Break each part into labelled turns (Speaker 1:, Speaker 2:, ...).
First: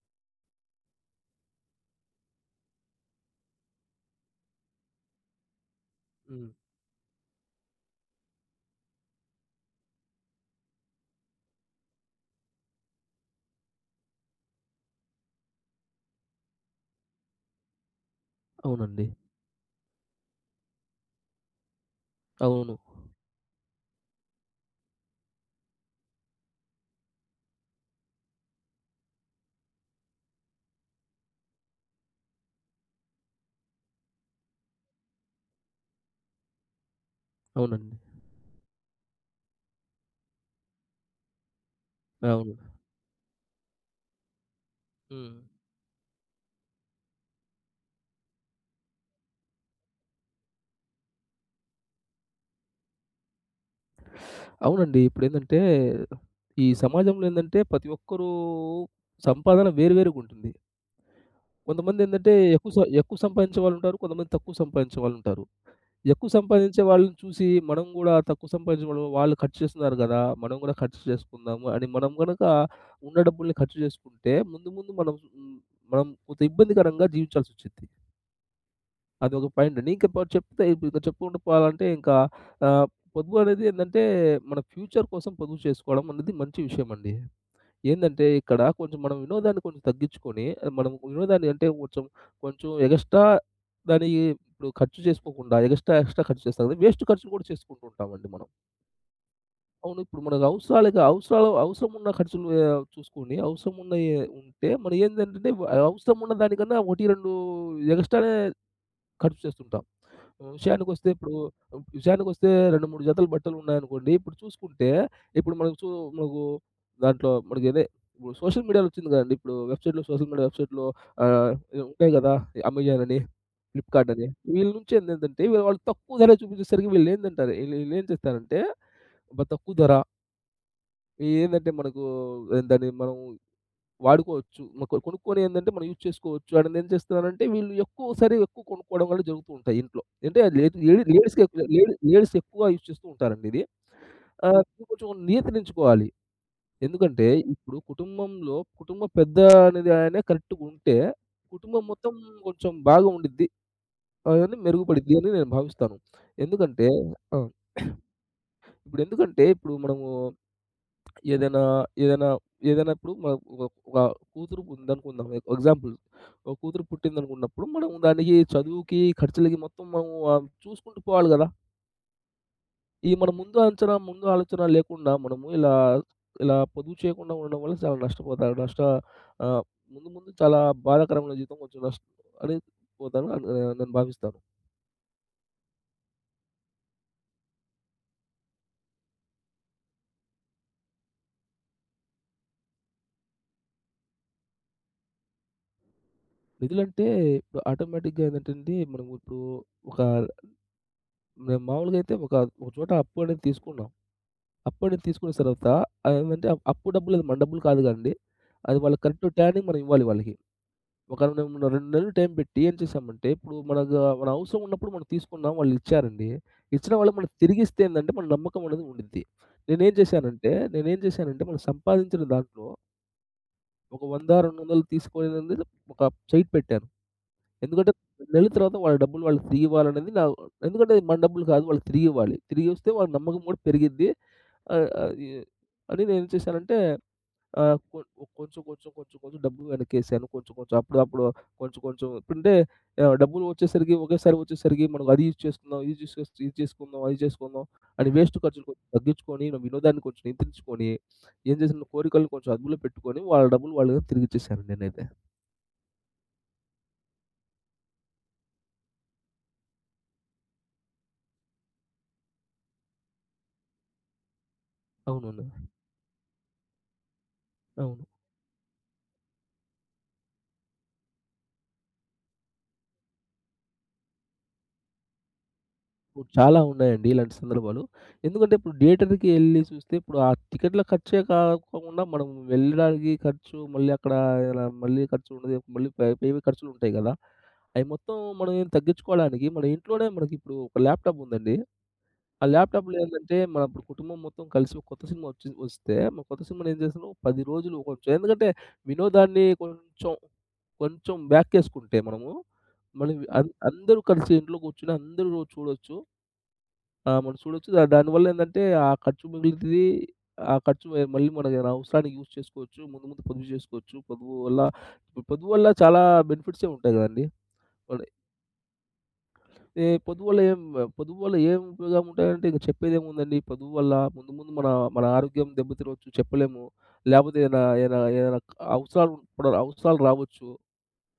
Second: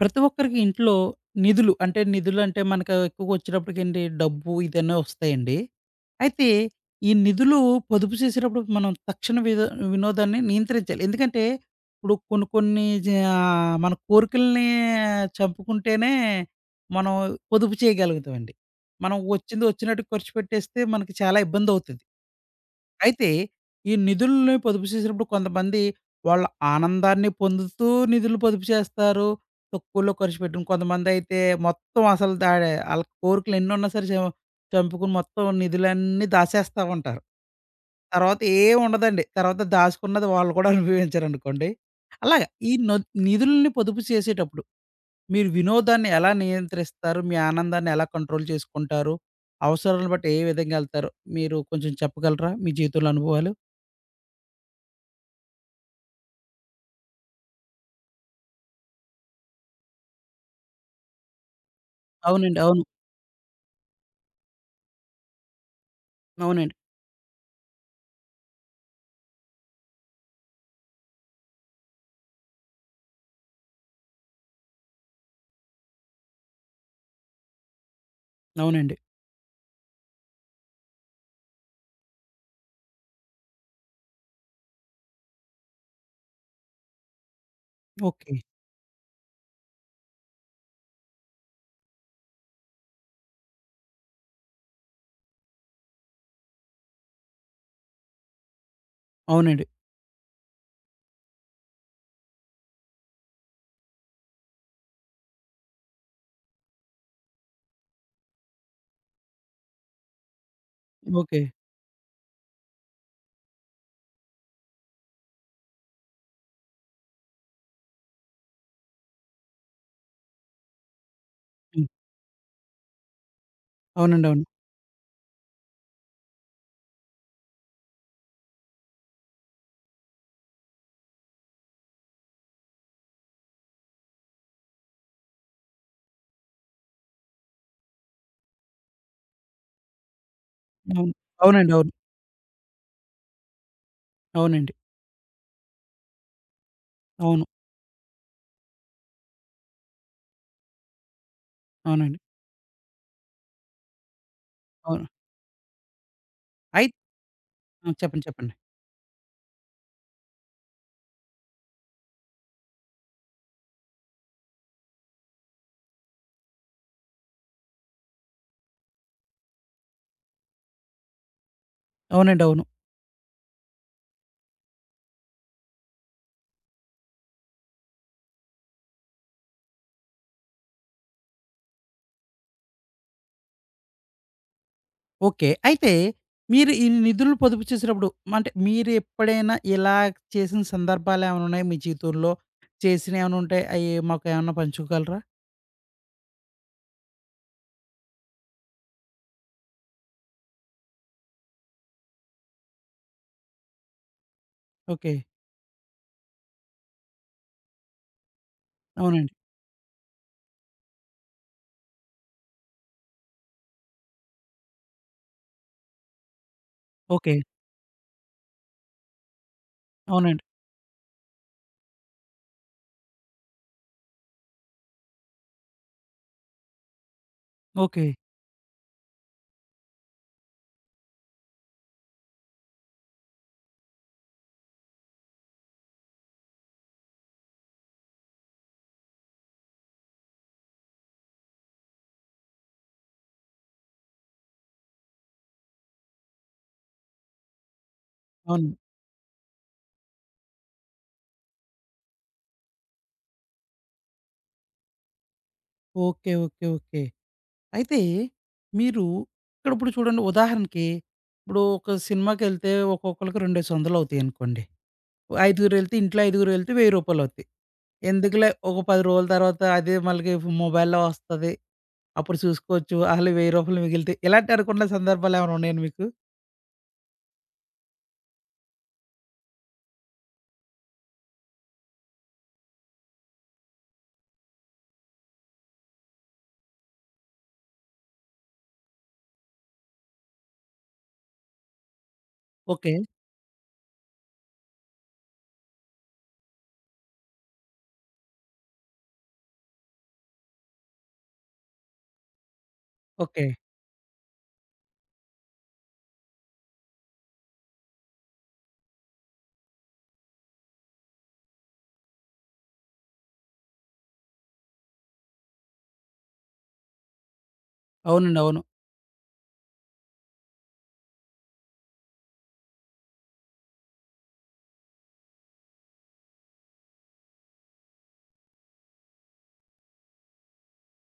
Speaker 1: ప్రతి ఒక్కరికి ఇంట్లో నిధులు అంటే మనకు ఎక్కువగా వచ్చినప్పటికేంటి డబ్బు ఇదన్నీ వస్తాయండి. అయితే
Speaker 2: హ్మ్.
Speaker 1: ఈ నిధులు పొదుపు చేసేటప్పుడు మనం తక్షణ విద వినోదాన్ని నియంత్రించాలి. ఎందుకంటే ఇప్పుడు కొన్ని కొన్ని జ ఆహ్, మన కోరికల్ని చంపుకుంటేనే మనం పొదుపు చేయగలుగుతామండి.
Speaker 2: అవునండి.
Speaker 1: మనం వచ్చింది వచ్చినట్టు ఖర్చు పెట్టేస్తే మనకి చాలా ఇబ్బందవుతది.
Speaker 2: అవును.
Speaker 1: అయితే ఈ నిధుల్ని పొదుపు చేసినప్పుడు కొంతమంది వాళ్ళ ఆనందాన్ని పొందుతూ నిధులు పొదుపు చేస్తారు. తక్కువలో ఖర్చు పెట్టడం. కొంతమందైతే మొత్తం అసలు దా ఆళ్ళ కోరికలు ఎన్నున్నా సరే చంపుకుని మొత్తం నిధులన్నీ దాచేస్తా ఉంటారు.
Speaker 2: అవునండి.
Speaker 1: తర్వాత ఏం ఉండదండి. తర్వాత దాచుకున్నది వాళ్ళు కూడా అనుభవించరనుకోండి. అలాగా
Speaker 2: అవును.
Speaker 1: ఈ న నిధుల్ని పొదుపు చేసేటప్పుడు
Speaker 2: హ్మ్.
Speaker 1: మీరు వినోదాన్ని ఎలా నియంత్రిస్తారు? మీ ఆనందాన్ని ఎలా కంట్రోల్ చేసుకుంటారు? అవసరాలను బట్టి ఏ విధంగా ఎళ్తారు? మీరు కొంచెం చెప్పగలరా? మీ జీవితంలో అనుభవాలు?
Speaker 2: అవునండి. ఇప్పుడేందంటే ఈ సమాజంలో ఏందంటే ప్రతి ఒక్కరు సంపాదన వేరు వేరుగుంటుంది. కొంతమందేందంటే
Speaker 1: అవునండి. అవును.
Speaker 2: ఎక్కువ సంపాదించే వాళ్ళుంటారు. కొంతమంది తక్కువ సంపాదించే వాళ్ళుంటారు. ఎక్కువ
Speaker 1: అవునండి.
Speaker 2: సంపాదించే వాళ్ళని చూసి మనం గూడా తక్కువ సంపాదించే వాళ్ళు వాళ్ళు ఖర్చు చేస్తున్నారు గదా! మనం గూడా ఖర్చు చేసుకుందాము అని మనం గనక ఉన్న డబ్బుల్ని ఖర్చు చేసుకుంటే ముందు ముందు మనం కొంత ఇబ్బందికరంగా జీవించాల్సొచ్చిద్ది.
Speaker 1: అవునండి.
Speaker 2: అదొక పాయింటండి. ఇంకా ప చెప్తే ఇప్పుడు ఇంకా చెప్పుకుంటూ పోవాలంటే ఆహ్, పొదుపు అనేది ఏందంటే, మన ఫ్యూచర్ కోసం పొదుపు చేసుకోవడం అనేది మంచి విషయమండి. ఏందంటే
Speaker 1: ఓకే.
Speaker 2: ఇక్కడ కొంచెం మనం వినోదాన్ని కొంచెం తగ్గించుకొని, మనం వినోదాన్ని అంటే కొంచెం, కొంచెం ఎగస్ట్రా దాని ఇప్పుడు ఖర్చు చేసుకోకుండా ఎక్స్‌ట్రా ఖర్చు చేస్తాం కదా! వేస్ట్ ఖర్చులు కూడా చేసుకుంటూ ఉంటామండి మనం.
Speaker 1: అవునండి.
Speaker 2: అవును ఇప్పుడు మనకు అవసరాలకి అవసరాలు అవసరం ఉన్న ఖర్చులు చూసుకొని అవసరం ఉన్నయి ఉంటే, మనం ఏందంటే అవసరం ఉన్న దానికన్నా 1, 2 ఎగస్ట్రానే ఖర్చు చేస్తుంటాం. హ్మ్.
Speaker 1: ఓకే.
Speaker 2: విషయానికొస్తే 2, 3 జతలు బట్టలున్నాయనుకోండి, ఇప్పుడు చూసుకుంటే ఇప్పుడు మనకు దాంట్లో మనకదే ఇప్పుడు సోషల్ మీడియాలో వచ్చింది కదండీ. ఇప్పుడు వెబ్‌సైట్‌లో సోషల్ మీడియా వెబ్‌సైట్‌లో ఆహ్,
Speaker 1: హ్మ్.
Speaker 2: ఉంటాయి కదా! అమెజాన్ అని, ఫ్లిప్‌కార్ట్ అని.
Speaker 1: అవునండి. అవును.
Speaker 2: వీళ్ళ నుంచి ఏందేంటంటే వీళ్ళు వాళ్ళు తక్కువ ధర చూపించేసరికి వీళ్ళేందంటారు వీళ్ళేం చేస్తారంటే, అబ్బా! తక్కువ ధర ఏందంటే మనకు దాన్ని మనం వాడుకోవచ్చు. మ కొ కొనుక్కొని ఏందంటే మనం యూజ్ చేసుకోవచ్చు. అండ్ ఏం చేస్తున్నారంటే వీళ్ళు ఎక్కువ కొనుక్కోవడం వల్ల జరుగుతూ ఉంటాయి ఇంట్లో. అంటే లేడ్ లేడీ
Speaker 1: అవును.
Speaker 2: లేడీస్‌కి
Speaker 1: అవునండి. అవును.
Speaker 2: లేడీ లేడీస్ ఎక్కువ యూజ్ చేస్తూ ఉంటారండి ఇది. ఆహ్,
Speaker 1: అవునండి.
Speaker 2: కొంచెం నియంత్రించుకోవాలి. ఎందుకంటే
Speaker 1: అవును.
Speaker 2: ఇప్పుడు కుటుంబంలో కుటుంబ పెద్ద అనేది ఆయన కరెక్ట్‌గా ఉంటే కుటుంబం మొత్తం
Speaker 1: అవునండి.
Speaker 2: కొంచెం బాగా ఉండిద్ది. అవన్నీ
Speaker 1: అవును.
Speaker 2: మెరుగుపడిద్ది అని నేను భావిస్తాను.
Speaker 1: అయి
Speaker 2: ఎందుకంటే ఆ!
Speaker 1: ఆ! చెప్పండి. చెప్పండి.
Speaker 2: ఇప్పుడు ఎందుకంటే ఇప్పుడు మనము ఏదైనా, ఏదైనా, ఏదైనా ఇప్పుడు మ ఒక ఒక కూతురు ఉందనుకుందాం. ఎగ్జాంపుల్, ఒక కూతురు పుట్టిందనుకున్నప్పుడు మనం దానికి చదువుకి, ఖర్చులకి మొత్తం మనము చూసుకుంటూ పోవాలి గదా!
Speaker 1: అవునండి. అవును.
Speaker 2: ఈ మన ముందు అంచనా, ముందు ఆలోచన లేకుండా మనము ఇలా, ఇలా పొదుపు చేయకుండా ఉండడం వల్ల చాలా నష్టపోతారు. ఆహ్, ముందు ముందు చాలా బాధాకరమైన జీవితం కొంచెం నష్ట అని పోతాను అని నేను భావిస్తాను.
Speaker 1: ఓకే. అయితే మీరు ఈ నిధులు పొదుపు చేసినప్పుడు అంటే మీరు ఎప్పుడైనా ఇలా చేసిన సందర్భాలేమైనా ఉన్నాయా మీ జీవితంలో? చేసినయేమైనా ఉంటే అయి మాకేమన్నా పంచుకోగలరా?
Speaker 2: నిధులంటే ఇప్పుడు ఆటోమేటిక్‌గా ఏందంటే అండి, మనము ఇప్పుడు ఒక మేము మామూలుగా అయితే ఒక ఒక చోట అప్పు అనేది తీసుకున్నాం. అప్పుడే
Speaker 1: ఓకే.
Speaker 2: తీసుకున్న తర్వాత అదేంటంటే అప్పు డబ్బులు అది మన డబ్బులు కాదు కదండీ. అది వాళ్ళకి కరెక్ట్
Speaker 1: అవునండి.
Speaker 2: టైంకి మనం ఇవ్వాలి వాళ్ళకి. ఒక 2 నెలలు టైం పెట్టి ఏం చేశామంటే ఇప్పుడు మనకు మన అవసరం ఉన్నప్పుడు మనం తీసుకున్నాం. వాళ్ళు ఇచ్చారండి. ఇచ్చిన వాళ్ళు మనకు
Speaker 1: ఓకే.
Speaker 2: తిరిగిస్తే ఏందంటే మన నమ్మకం అనేది ఉండిద్ది.
Speaker 1: అవునండి.
Speaker 2: నేనేం చేశానంటే మనం సంపాదించిన దాంట్లో ఒక 100, 200 తీసుకోనేది ఒక సైడ్ పెట్టాను. ఎందుకంటే,
Speaker 1: ఓకే.
Speaker 2: 2 నెలల తర్వాత వాళ్ళ డబ్బులు వాళ్ళకి తిరిగివ్వాలనేది నా ఎందుకంటే, మన డబ్బులు కాదు వాళ్ళకి తిరిగివ్వాలి. తిరిగిస్తే వాళ్ళ నమ్మకం కూడా పెరిగిద్ది. ఆహ్, ఆహ్, ఈ అని నేనేం చేశానంటే, ఆహ్, కొ కొంచెం డబ్బులు వెనక్కేసాను. కొంచెం, కొంచెం అప్పుడు కొంచెం, కొంచెం ఎప్పుడంటే డబ్బులు వచ్చేసరికి ఒకేసారి వచ్చేసరికి మనం అది యూజ్ చేసుకుందాం, ఇది చేసుకుందాం, అది చేసుకుందాం అని వేస్ట్ ఖర్చులు
Speaker 1: అవును.
Speaker 2: కొంచెం తగ్గించుకొని, నా వినోదాన్ని కొంచెం నియంత్రించుకొని, ఏం చేశాను, కోరికలను కొంచెం అదుపులో పెట్టుకొని, వాళ్ళ డబ్బులు వాళ్ళకి తిరిగిచ్చేసాను నేనైతే.
Speaker 1: ఓకే. ఓకే. ఓకే. అయితే మీరు ఇక్కడిప్పుడు చూడండి ఉదాహరణకి ఇప్పుడు ఒక సినిమాకెళ్తే ఒక్కొక్కళ్ళకి 2,500 అవుతాయనుకోండి.
Speaker 2: అవునండి.
Speaker 1: ఐదుగురు వెళ్తే ఇంట్లో ఐదుగురు వెళ్తే రూ. 1000 అవుద్ది.
Speaker 2: అవును.
Speaker 1: ఎందుకులే ఒక 10 రోజుల తర్వాత అదే మళ్ళీ మొబైల్‌లో వస్తది. అప్పుడు చూసుకోవచ్చు. ఆళ్ళు రూ. 1000 మిగిలితే ఇలాంటి అనుకున్న సందర్భాలు ఏమైనా ఉన్నాయండి మీకు?
Speaker 2: ఇప్పుడు చాలా ఉన్నాయండి ఇలాంటి సందర్భాలు. ఎందుకంటే ఇప్పుడు థియేటర్‌కి ఎళ్లి చూస్తే ఇప్పుడు ఆ టికెట్‌ల ఖర్చే కాకుండా మనం వెళ్ళడానికి ఖర్చు, మళ్ళీ అక్కడ ఇలా మళ్ళీ ఖర్చు ఉండదు. మళ్ళీ పేవి ఖర్చులు ఉంటాయి గదా! అయి మొత్తం మనం ఏం తగ్గించుకోవడానికి మన ఇంట్లోనే మనకిప్పుడు ఒక ల్యాప్‌టాప్ ఉందండి. ఆ
Speaker 1: ఓకే.
Speaker 2: ల్యాప్‌టాప్‌లో ఏందంటే మన ఇప్పుడు కుటుంబం మొత్తం కలిసి ఒక కొత్త సినిమా వస్తే మనం కొత్త సినిమాని ఏం చేస్తున్నాం 10 రోజులు కొంచెం ఎందుకంటే వినోదాన్ని కొంచెం బ్యాక్కేసుకుంటే మనము మనం
Speaker 1: ఓకే.
Speaker 2: అందరూ కలిసి ఇంట్లో కూర్చొని అందరూ చూడొచ్చు. ఆ! మనం చూడొచ్చు. దానివల్ల ఏందంటే, ఆ ఖర్చు మిగులుతది. ఆ ఖర్చు మళ్ళీ మన అవసరానికి యూజ్ చేసుకోవచ్చు. ముందు ముందు పొదుపు చేసుకోవచ్చు. పొదుపు వల్ల చాలా బెనిఫిట్సే ఉంటాయి గదండీ! మన
Speaker 1: అవునండి. అవును.
Speaker 2: ఏ పొదుపు వల్ల ఏం పొదుపు వల్ల ఏం ఉపయోగం ఉంటాయంటే, ఇంక చెప్పేదేముందండి. పొదుపు వల్ల ముందు ముందు మన మన ఆరోగ్యం దెబ్బతినొచ్చు చెప్పలేము. లేపోతే ఏదైనా ఏదైనా ఏదైనా అవసరాలు రావచ్చు.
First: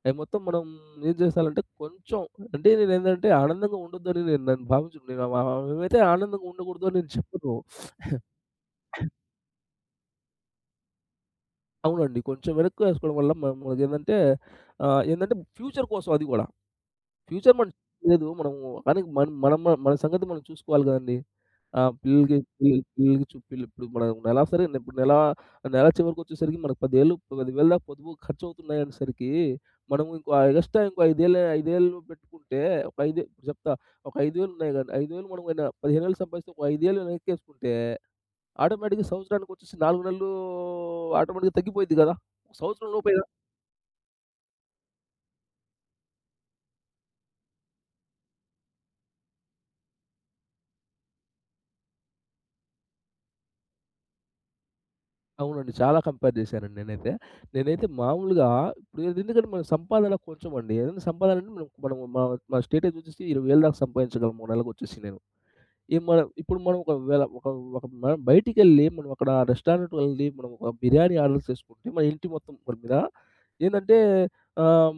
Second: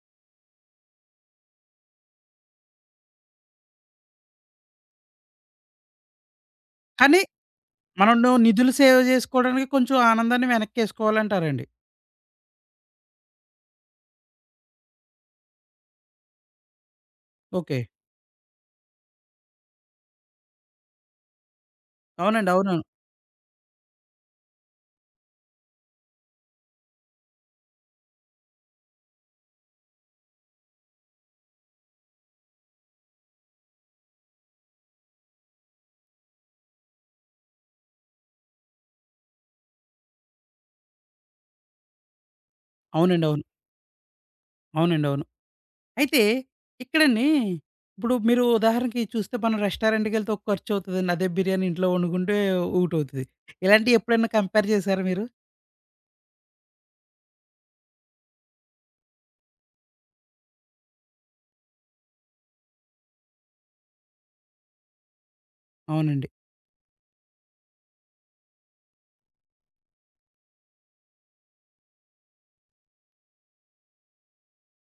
Speaker 2: అయి మొత్తం మనం ఏం చేసాలంటే కొంచెం అంటే నేనేందంటే ఆనందంగా ఉండొద్దని నన్ను భావించను. నేను మ మేమైతే ఆనందంగా ఉండకూడదని నేను
Speaker 1: కానీ
Speaker 2: చెప్పను.
Speaker 1: మనం నిధులు సేవ్ చేసుకోవడానికి కొంచెం ఆనందాన్ని వెనక్కేసుకోవాలంటారండి.
Speaker 2: అవునండి. కొంచెం వెనక్కి వేసుకోవడం వల్ల మనకేందంటే ఏందంటే ఫ్యూచర్ కోసం అది గూడా. ఫ్యూచర్ మనం
Speaker 1: ఓకే.
Speaker 2: లేదు. మనము కానీ మన సంగతి మనం చూసుకోవాలి గదండీ. పిల్లలకి
Speaker 1: అవునండి. అవునవును.
Speaker 2: పిల్లలు పిల్లలకి చు పిల్ల ఇప్పుడు మనం నెలా సరే ఇప్పుడు నెల చివరికొచ్చేసరికి మనకు 10,000 దాకా పొదుపు ఖర్చవుతున్నాయనేసరికి మనము ఇంకో ఎగస్ట్రా ఇంకో 5,000 పెట్టుకుంటే ఒక ఐదే ఇప్పుడు చెప్తా ఒక 5,000 ఉన్నాయి గదండీ. 5,000 మనం ఏమైనా 15,000 సంపాదిస్తే ఒక 5,000 వెనక్కేసుకుంటే ఆటోమేటిక్‌గా సంవత్సరానికొచ్చేసి 4 నెలలు ఆటోమేటిక్‌గా తగ్గిపోయిద్ది గదా! సంవత్సరం లోపే.
Speaker 1: అవునండి. అవును. అవునండి. అవును. అయితే ఇక్కడండి ఇప్పుడు మీరు ఉదాహరణకి చూస్తే మనం రెస్టారెంట్‌కెళ్తే ఒక ఖర్చు అవుతదండి. అదే బిర్యానీ ఇంట్లో వండుకుంటే ఒకటవుతది. ఇలాంటివి ఎప్పుడైనా కంపేర్ చేసారా మీరు?
Speaker 2: అవునండి. చాలా కంపేర్ చేశానండి నేనైతే. నేనైతే మామూలుగా ఇప్పుడు ఇది ఎందుకంటే మన సంపాదన కొంచెం అండి. ఏదైనా సంపాదన అంటే మనం మనం మన మన స్టేటస్ వచ్చేసి 20,000 దాకా సంపాదించగలం ఒక నెలకొచ్చేసి నేను. ఈ మనం
Speaker 1: అవునండి.
Speaker 2: ఇప్పుడు మనం ఒకవేళ ఒక ఒక మనం బయటికెళ్ళి మనం అక్కడ రెస్టారెంట్‌కి వెళ్లి మనం ఒక బిర్యానీ ఆర్డర్ చేసుకుంటే మన ఇంటి మొత్తం మన మీద ఏందంటే ఆహ్,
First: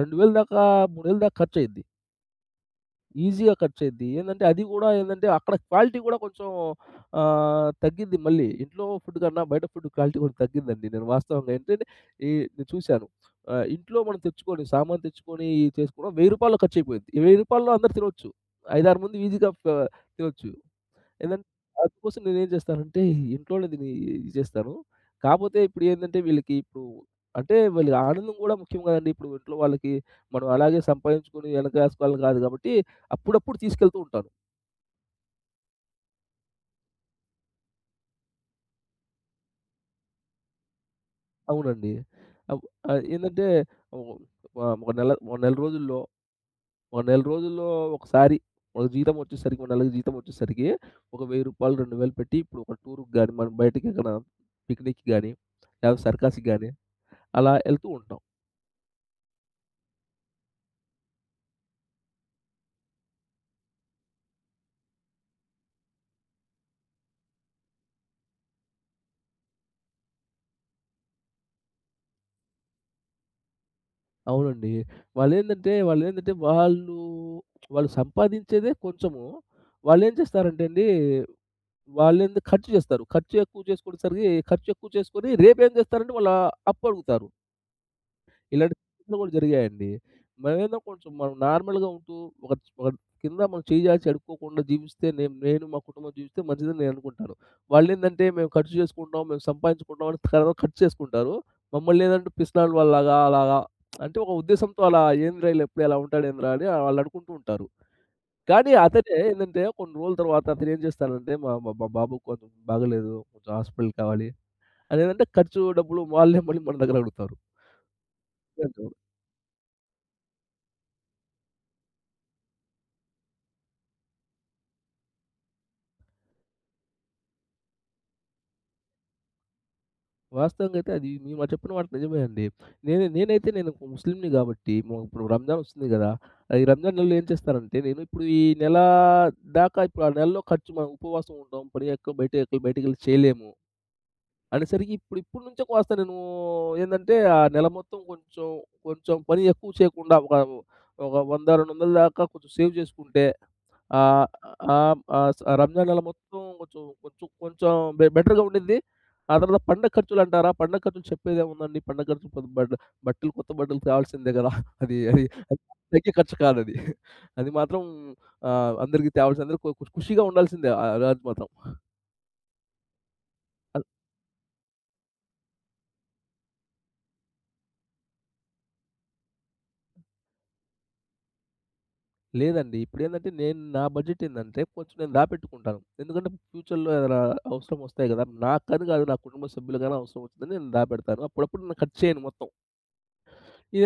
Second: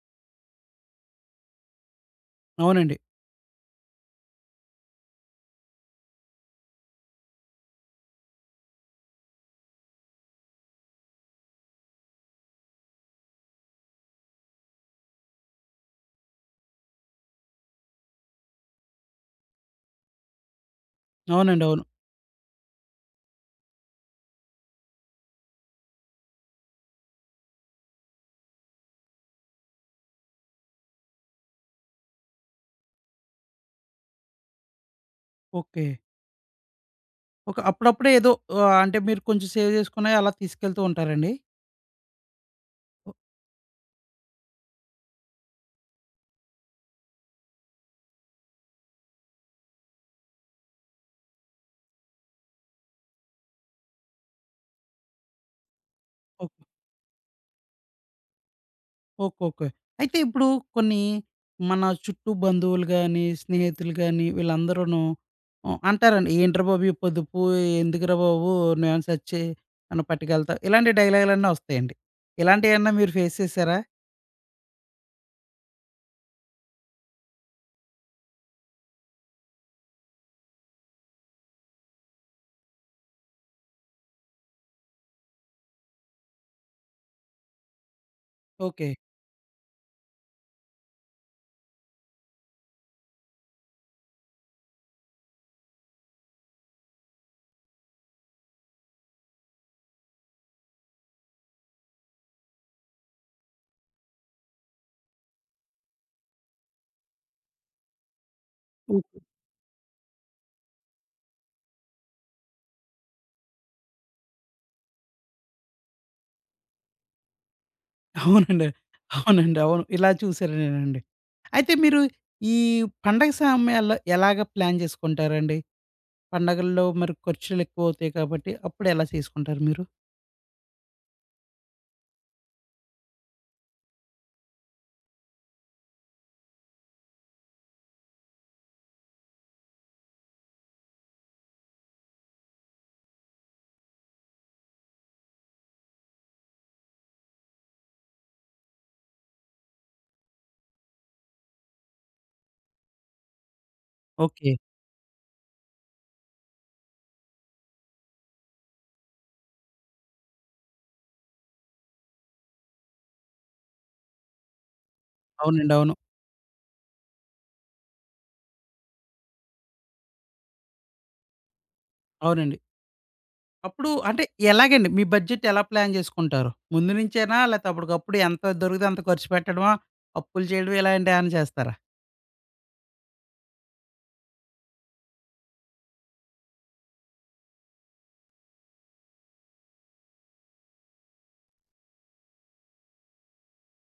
Speaker 2: 2000 దాకా 3000 దాకా ఖర్చయిద్ది.
Speaker 1: అవునండి.
Speaker 2: ఈజీగా ఖర్చయిద్ది. ఏందంటే అది గూడా ఏందంటే అక్కడ క్వాలిటీ గూడా కొంచెం తగ్గిద్ది మళ్ళీ. ఇంట్లో ఫుడ్ కన్నా బయట ఫుడ్ క్వాలిటీ కొంచెం తగ్గిద్దండి. నేను వాస్తవంగా ఏంటంటే ఈ నేను చూశాను. ఇంట్లో మనం తెచ్చుకొని సామాను తెచ్చుకొని చేసుకోవడం రూ. 1000 ఖర్చయిపోయిద్ది. రూ. 1000 అందరూ తినొచ్చు. 5, 6 మంది ఈజీగా తినొచ్చు. ఏందంటే
Speaker 1: అవునండి. అవును.
Speaker 2: అందుకోసం నేనేం చేస్తానంటే, ఇంట్లోనే దీన్ని ఇది చేస్తాను. కాపోతే ఇప్పుడు ఏందంటే వీళ్ళకి ఇప్పుడు అంటే వీళ్ళ ఆనందం గూడా ముఖ్యం గదండీ! ఇప్పుడు ఇంట్లో వాళ్ళకి మనం అలాగే సంపాదించుకొని వెనకేసుకోవాలని కాదు గాబట్టి, అప్పుడప్పుడు తీసుకెళ్తూ ఉంటాను.
Speaker 1: ఓకే. ఓకే. అప్పుడప్పుడే ఏదో అంటే మీరు కొంచెం సేవ్ చేసుకున్నయి అలా తీసుకెళ్తూ ఉంటారండి?
Speaker 2: అవునండి. అవ్
Speaker 1: ఓ
Speaker 2: ఏందంటే ఓహ్, ఆహ్, ఒక నెల ఒక నెల రోజుల్లో, ఒక నెల రోజుల్లో ఒకసారి ఒక నెలకు జీతం వచ్చేసరికి ఒక రూ. 1000, రూ. 2000 పెట్టి ఇప్పుడు ఒక టూర్‌కి గాని, మనం బయటకి ఎక్కడైనా పిక్నిక్‌కి గాని, లేదా సర్కస్‌కి
Speaker 1: ఓకే.
Speaker 2: గాని అలా ఎళ్తూ ఉంటాం.
Speaker 1: ఓకే. ఓకే. అయితే ఇప్పుడు కొన్ని మన చుట్టూ బంధువులు గాని, స్నేహితులు గాని వీళ్ళందరూను అంటారండి. "ఏంట్రా బాబు ఈ పొదుపు ఎందుకురా బాబు నేను సచ్చే నన్ను పట్టుకెళ్తా." ఇలాంటి డైలాగులన్నీ వస్తాయండి. ఇలాంటియేమన్నా మీరు ఫేస్ చేసారా?
Speaker 2: అవునండి. వాళ్ళేందంటే, వాళ్ళేందంటే వాళ్ళు, వాళ్ళు సంపాదించేదే కొంచెము. వాళ్ళేం చేస్తారంటే అండి, వాళ్ళేంది ఖర్చు చేస్తారు. ఖర్చు ఎక్కువ చేసుకునేసరికి, ఖర్చు ఎక్కువ చేసుకొని రేపేం చేస్తారంటే, వాళ్ళ అప్పడుగుతారు. ఇలాంటి
Speaker 1: ఓకే.
Speaker 2: సంఘటనలు గూడా జరిగాయండి. మనమేందో కొంచెం మనం నార్మల్‌గా ఉంటూ ఒక ఒక కింద మనం చేయి చాచి అడుక్కోకుండా జీవిస్తే నేను నేను మా కుటుంబం జీవిస్తే మంచిదని నేననుకుంటాను. వాళ్ళేందంటే మేము ఖర్చు చేసుకుంటాం, మేము సంపాదించుకుంటాం అని తర్వాత ఖర్చు చేసుకుంటారు. మమ్మల్నేందంటే పిసినారి వాళ్ళలాగా అలాగా అంటే ఒక ఉద్దేశంతో అలా ఏందిరా ఈళ్ళెప్పుడు ఇలా ఉంటాడేందిరా అని వాళ్ళు అనుకుంటూ ఉంటారు. కానీ అతనే ఏందంటే కొన్ని రోజుల తర్వాత అతనేం చేస్తాడంటే మా మా మా బాబుకి కొంచెం బాగాలేదు. కొంచెం హాస్పిటల్‌కి కావాలి. అదేంటంటే ఖర్చు డబ్బులు వాళ్ళే మళ్ళీ మన దగ్గర అడుగుతారు.
Speaker 1: అవునండి. అవునండి. అవును. ఇలా చూసాను నేనండి. అయితే మీరు ఈ పండగ సమయాల్లో ఎలాగ ప్లాన్ చేసుకుంటారండి? పండగల్లో మరి ఖర్చులెక్కువవుతాయి కాబట్టి అప్పుడు ఎలా చేసుకుంటారు మీరు?
Speaker 2: వాస్తవంగా అయితే అది మీరు చెప్పిన మాట నిజమే అండి. నేను ఒక ముస్లింని గాబట్టి, ఇప్పుడు రంజాన్ ఒస్తుంది గదా! ఈ రంజాన్ నెలలో ఏం చేస్తానంటే, నేను ఇప్పుడు ఈ నెలా దాకా ఇప్పుడు ఆ నెలలో ఖర్చు మనం ఉపవాసం ఉంటాం. పడి ఎక్క బయట ఎక్కడ బయటికెళ్ళి చేయలేము. అనేసరికి ఇప్పుడు ఇప్పుడు నుంచే కాస్త నేను ఏందంటే, ఆ నెల మొత్తం కొంచెం, కొంచెం పని ఎక్కువ చేయకుండా ఒక ఒక 100, 200 దాకా కొంచెం సేవ్ చేసుకుంటే ఆహ్,
Speaker 1: ఓకే.
Speaker 2: ఆహ్, ఆహ్, స ఆ రంజాన్ నెల మొత్తం కొంచెం బెటర్‌గా ఉండిద్ది. ఆ తర్వాత పండగ ఖర్చులంటారా? పండగ ఖర్చులు చెప్పేదేముందండి? పండగ ఖర్చులు కొత్త బట్ట బట్టలు, కొత్త బట్టలు తేవాల్సిందే కదా! అది అది అది
Speaker 1: అవునండి. అవును.
Speaker 2: తగ్గే ఖర్చు కాదది. అది అది మాత్రం అందరికీ తేవాల్సిందే అందరూ ఖుషిగా ఉండాల్సిందే ఆ రోజు మాత్రం.
Speaker 1: అవునండి. అప్పుడు అంటే ఎలాగండి? మీ బడ్జెట్ ఎలా ప్లాన్ చేసుకుంటారు? ముందు నుంచేనా? లేతే అప్పటికప్పుడు ఎంత దొరికితే అంత ఖర్చు పెట్టడమా? అప్పులు చేయడం ఇలాంటియేమన్నా చేస్తారా?
Speaker 2: లేదండి. ఇప్పుడేందంటే నేను నా బడ్జెట్ ఏందంటే కొంచెం నేను దాపెట్టుకుంటాను. ఎందుకంటే ఫ్యూచర్‌లో ఏదైనా అవసరమొస్తాయి గదా! నాకని గాదు నా కుటుంబ సభ్యులకైనా అవసరం వచ్చిందని నేను దాపెడతాను. అప్పుడప్పుడు నేను ఖర్చు చేయను మొత్తం. ఇగ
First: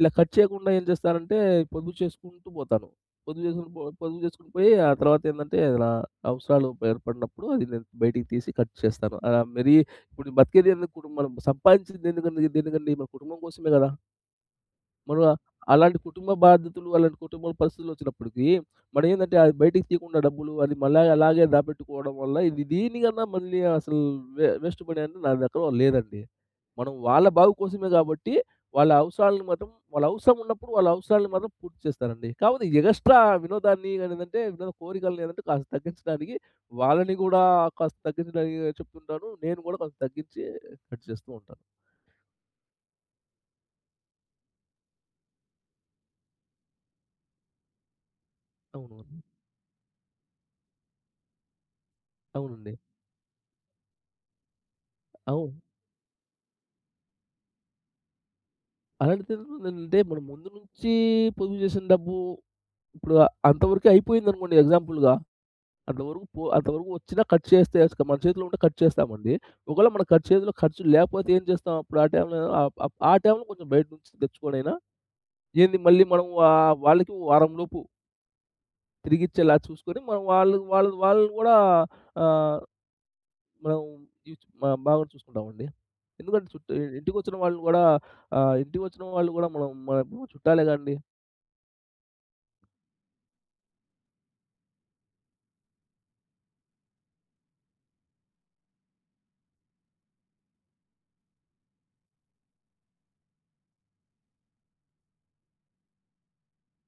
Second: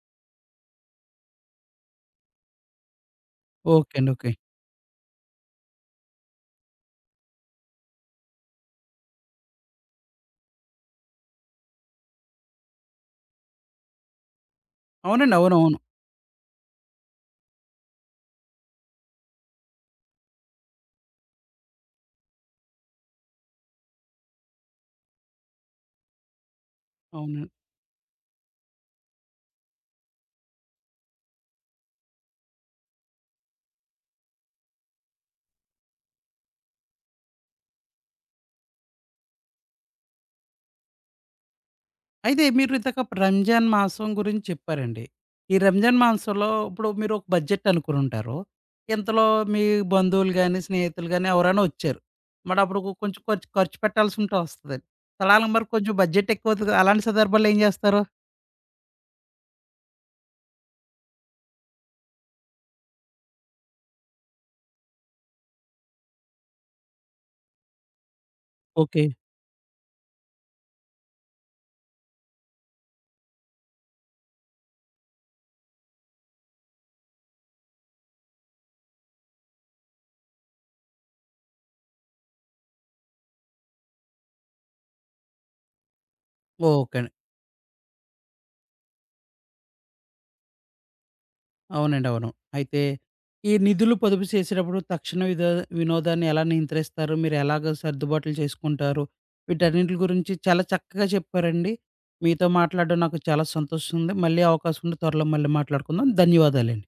Speaker 2: ఇలా ఖర్చు చేయకుండా ఏం చేస్తానంటే పొదుపు చేసుకుంటూ పోతాను.
Speaker 1: ఓకే అండి.
Speaker 2: పొదుపు
Speaker 1: ఓకే.
Speaker 2: చేసుకుంటూ పోయి ఆ తర్వాత ఏందంటే ఏదైనా అవసరాలు ఏర్పడినప్పుడు అది నేను బయటికి తీసి ఖర్చు చేస్తాను. మరీ ఇప్పుడు బతికేదెందుకు కుటుంబం మనం సంపాదించిందెందుకండి దేనికండి మన కుటుంబం కోసమే గదా! మనం
Speaker 1: అవునండి. అవునవును. అవును.
Speaker 2: అలాంటి కుటుంబ బాధ్యతలు, అలాంటి కుటుంబ పరిస్థితులొచ్చినప్పటికి, మనమేందంటే అది బయటికి తీయకుండా డబ్బులు అది మళ్ళా అలాగే దాపెట్టుకోవడం వల్ల, ఇది దీనికన్నా మళ్ళీ అసలు వేస్ట్ మనీ అంటే నా దగ్గర లేదండి. మనం వాళ్ళ
Speaker 1: అవును.
Speaker 2: బాగు కోసమే గాబట్టి, వాళ్ళ అవసరాలను మాత్రం వాళ్ళ అవసరం ఉన్నప్పుడు వాళ్ళ అవసరాలను మాత్రం పూర్తి చేస్తారండి. కాకపోతే ఎగస్ట్రా వినోదాన్ని గానేదంటే వినోద కోరికలనేదంటే కాస్త తగ్గించడానికి, వాళ్ళని గూడా కాస్త తగ్గించడానికి చెప్తుంటాను. నేను గూడా కొంచెం తగ్గించి కట్ చేస్తూ ఉంటాను.
Speaker 1: అయితే మీరు ఇందాక రంజాన్ మాసం గురించి చెప్పారండి. ఈ రంజాన్ మాసంలో ఇప్పుడు మీరు ఒక బడ్జెట్ అనుకుని ఉంటారు.
Speaker 2: అవును.
Speaker 1: ఇంతలో మీ బంధువులు గాని, స్నేహితులు గాని ఎవరైనా వచ్చారు. మరి
Speaker 2: అవునండి.
Speaker 1: అప్పుడు కొంచెం ఖర్చు ఖర్చు పెట్టాల్సి ఉంటే వస్తదండి.
Speaker 2: అవు
Speaker 1: సడెన్‌గా మరి కొంచెం బడ్జెట్ ఎక్కువ అవుతది కదా! అలాంటి సందర్భాల్లో ఏం చేస్తారు?
Speaker 2: అలాంటి తిరుగుతుందంటే మనం ముందు నుంచి పొదుపు చేసిన డబ్బు ఇప్పుడు అంతవరకే అయిపోయిందనుకోండి ఎగ్జాంపుల్‌గా. అంతవరకు వచ్చినా ఖర్చు చేస్తే ఇక మన చేతిలో ఉంటే ఖర్చు
Speaker 1: ఓకే.
Speaker 2: చేస్తామండి. ఒకవేళ మన ఖర్చు చేతిలో ఖర్చు లేకపోతే ఏం చేస్తాం? అప్పుడు ఆ టైంలో ఆహ్, ఆహ్, ఆ టైంలో కొంచెం బయట నుంచి తెచ్చుకొనైనా ఏంది మళ్ళీ మనం వాళ్ళకి వారం లోపు తిరిగిచ్చేలా చూసుకొని మనం వాళ్ళు వాళ్ళు వాళ్ళని కూడా ఆహ్, మనం ఇచ్ బా బాగా చూసుకుంటామండి. ఎందుకంటే చుట్టూ
Speaker 1: ఓకే.
Speaker 2: ఇంటికొచ్చిన వాళ్ళని కూడా ఇంటికొచ్చిన వాళ్ళు కూడా మనం మన చుట్టాలే కదండీ!
Speaker 1: అవునండి. అవును. అయితే ఈ నిధులు పొదుపు చేసేటప్పుడు తక్షణ విదో వినోదాన్ని ఎలా నియంత్రిస్తారు? మీరెలాగ సర్దుబాట్లు చేసుకుంటారు? వీటన్నిటి గురించి చాలా చక్కగా చెప్పారండి. మీతో మాట్లాడడం నాకు చాలా సంతోషంగా ఉంది. మళ్ళీ అవకాశం ఉంటే త్వరలో మళ్ళీ మాట్లాడుకుందాం. ధన్యవాదాలండి.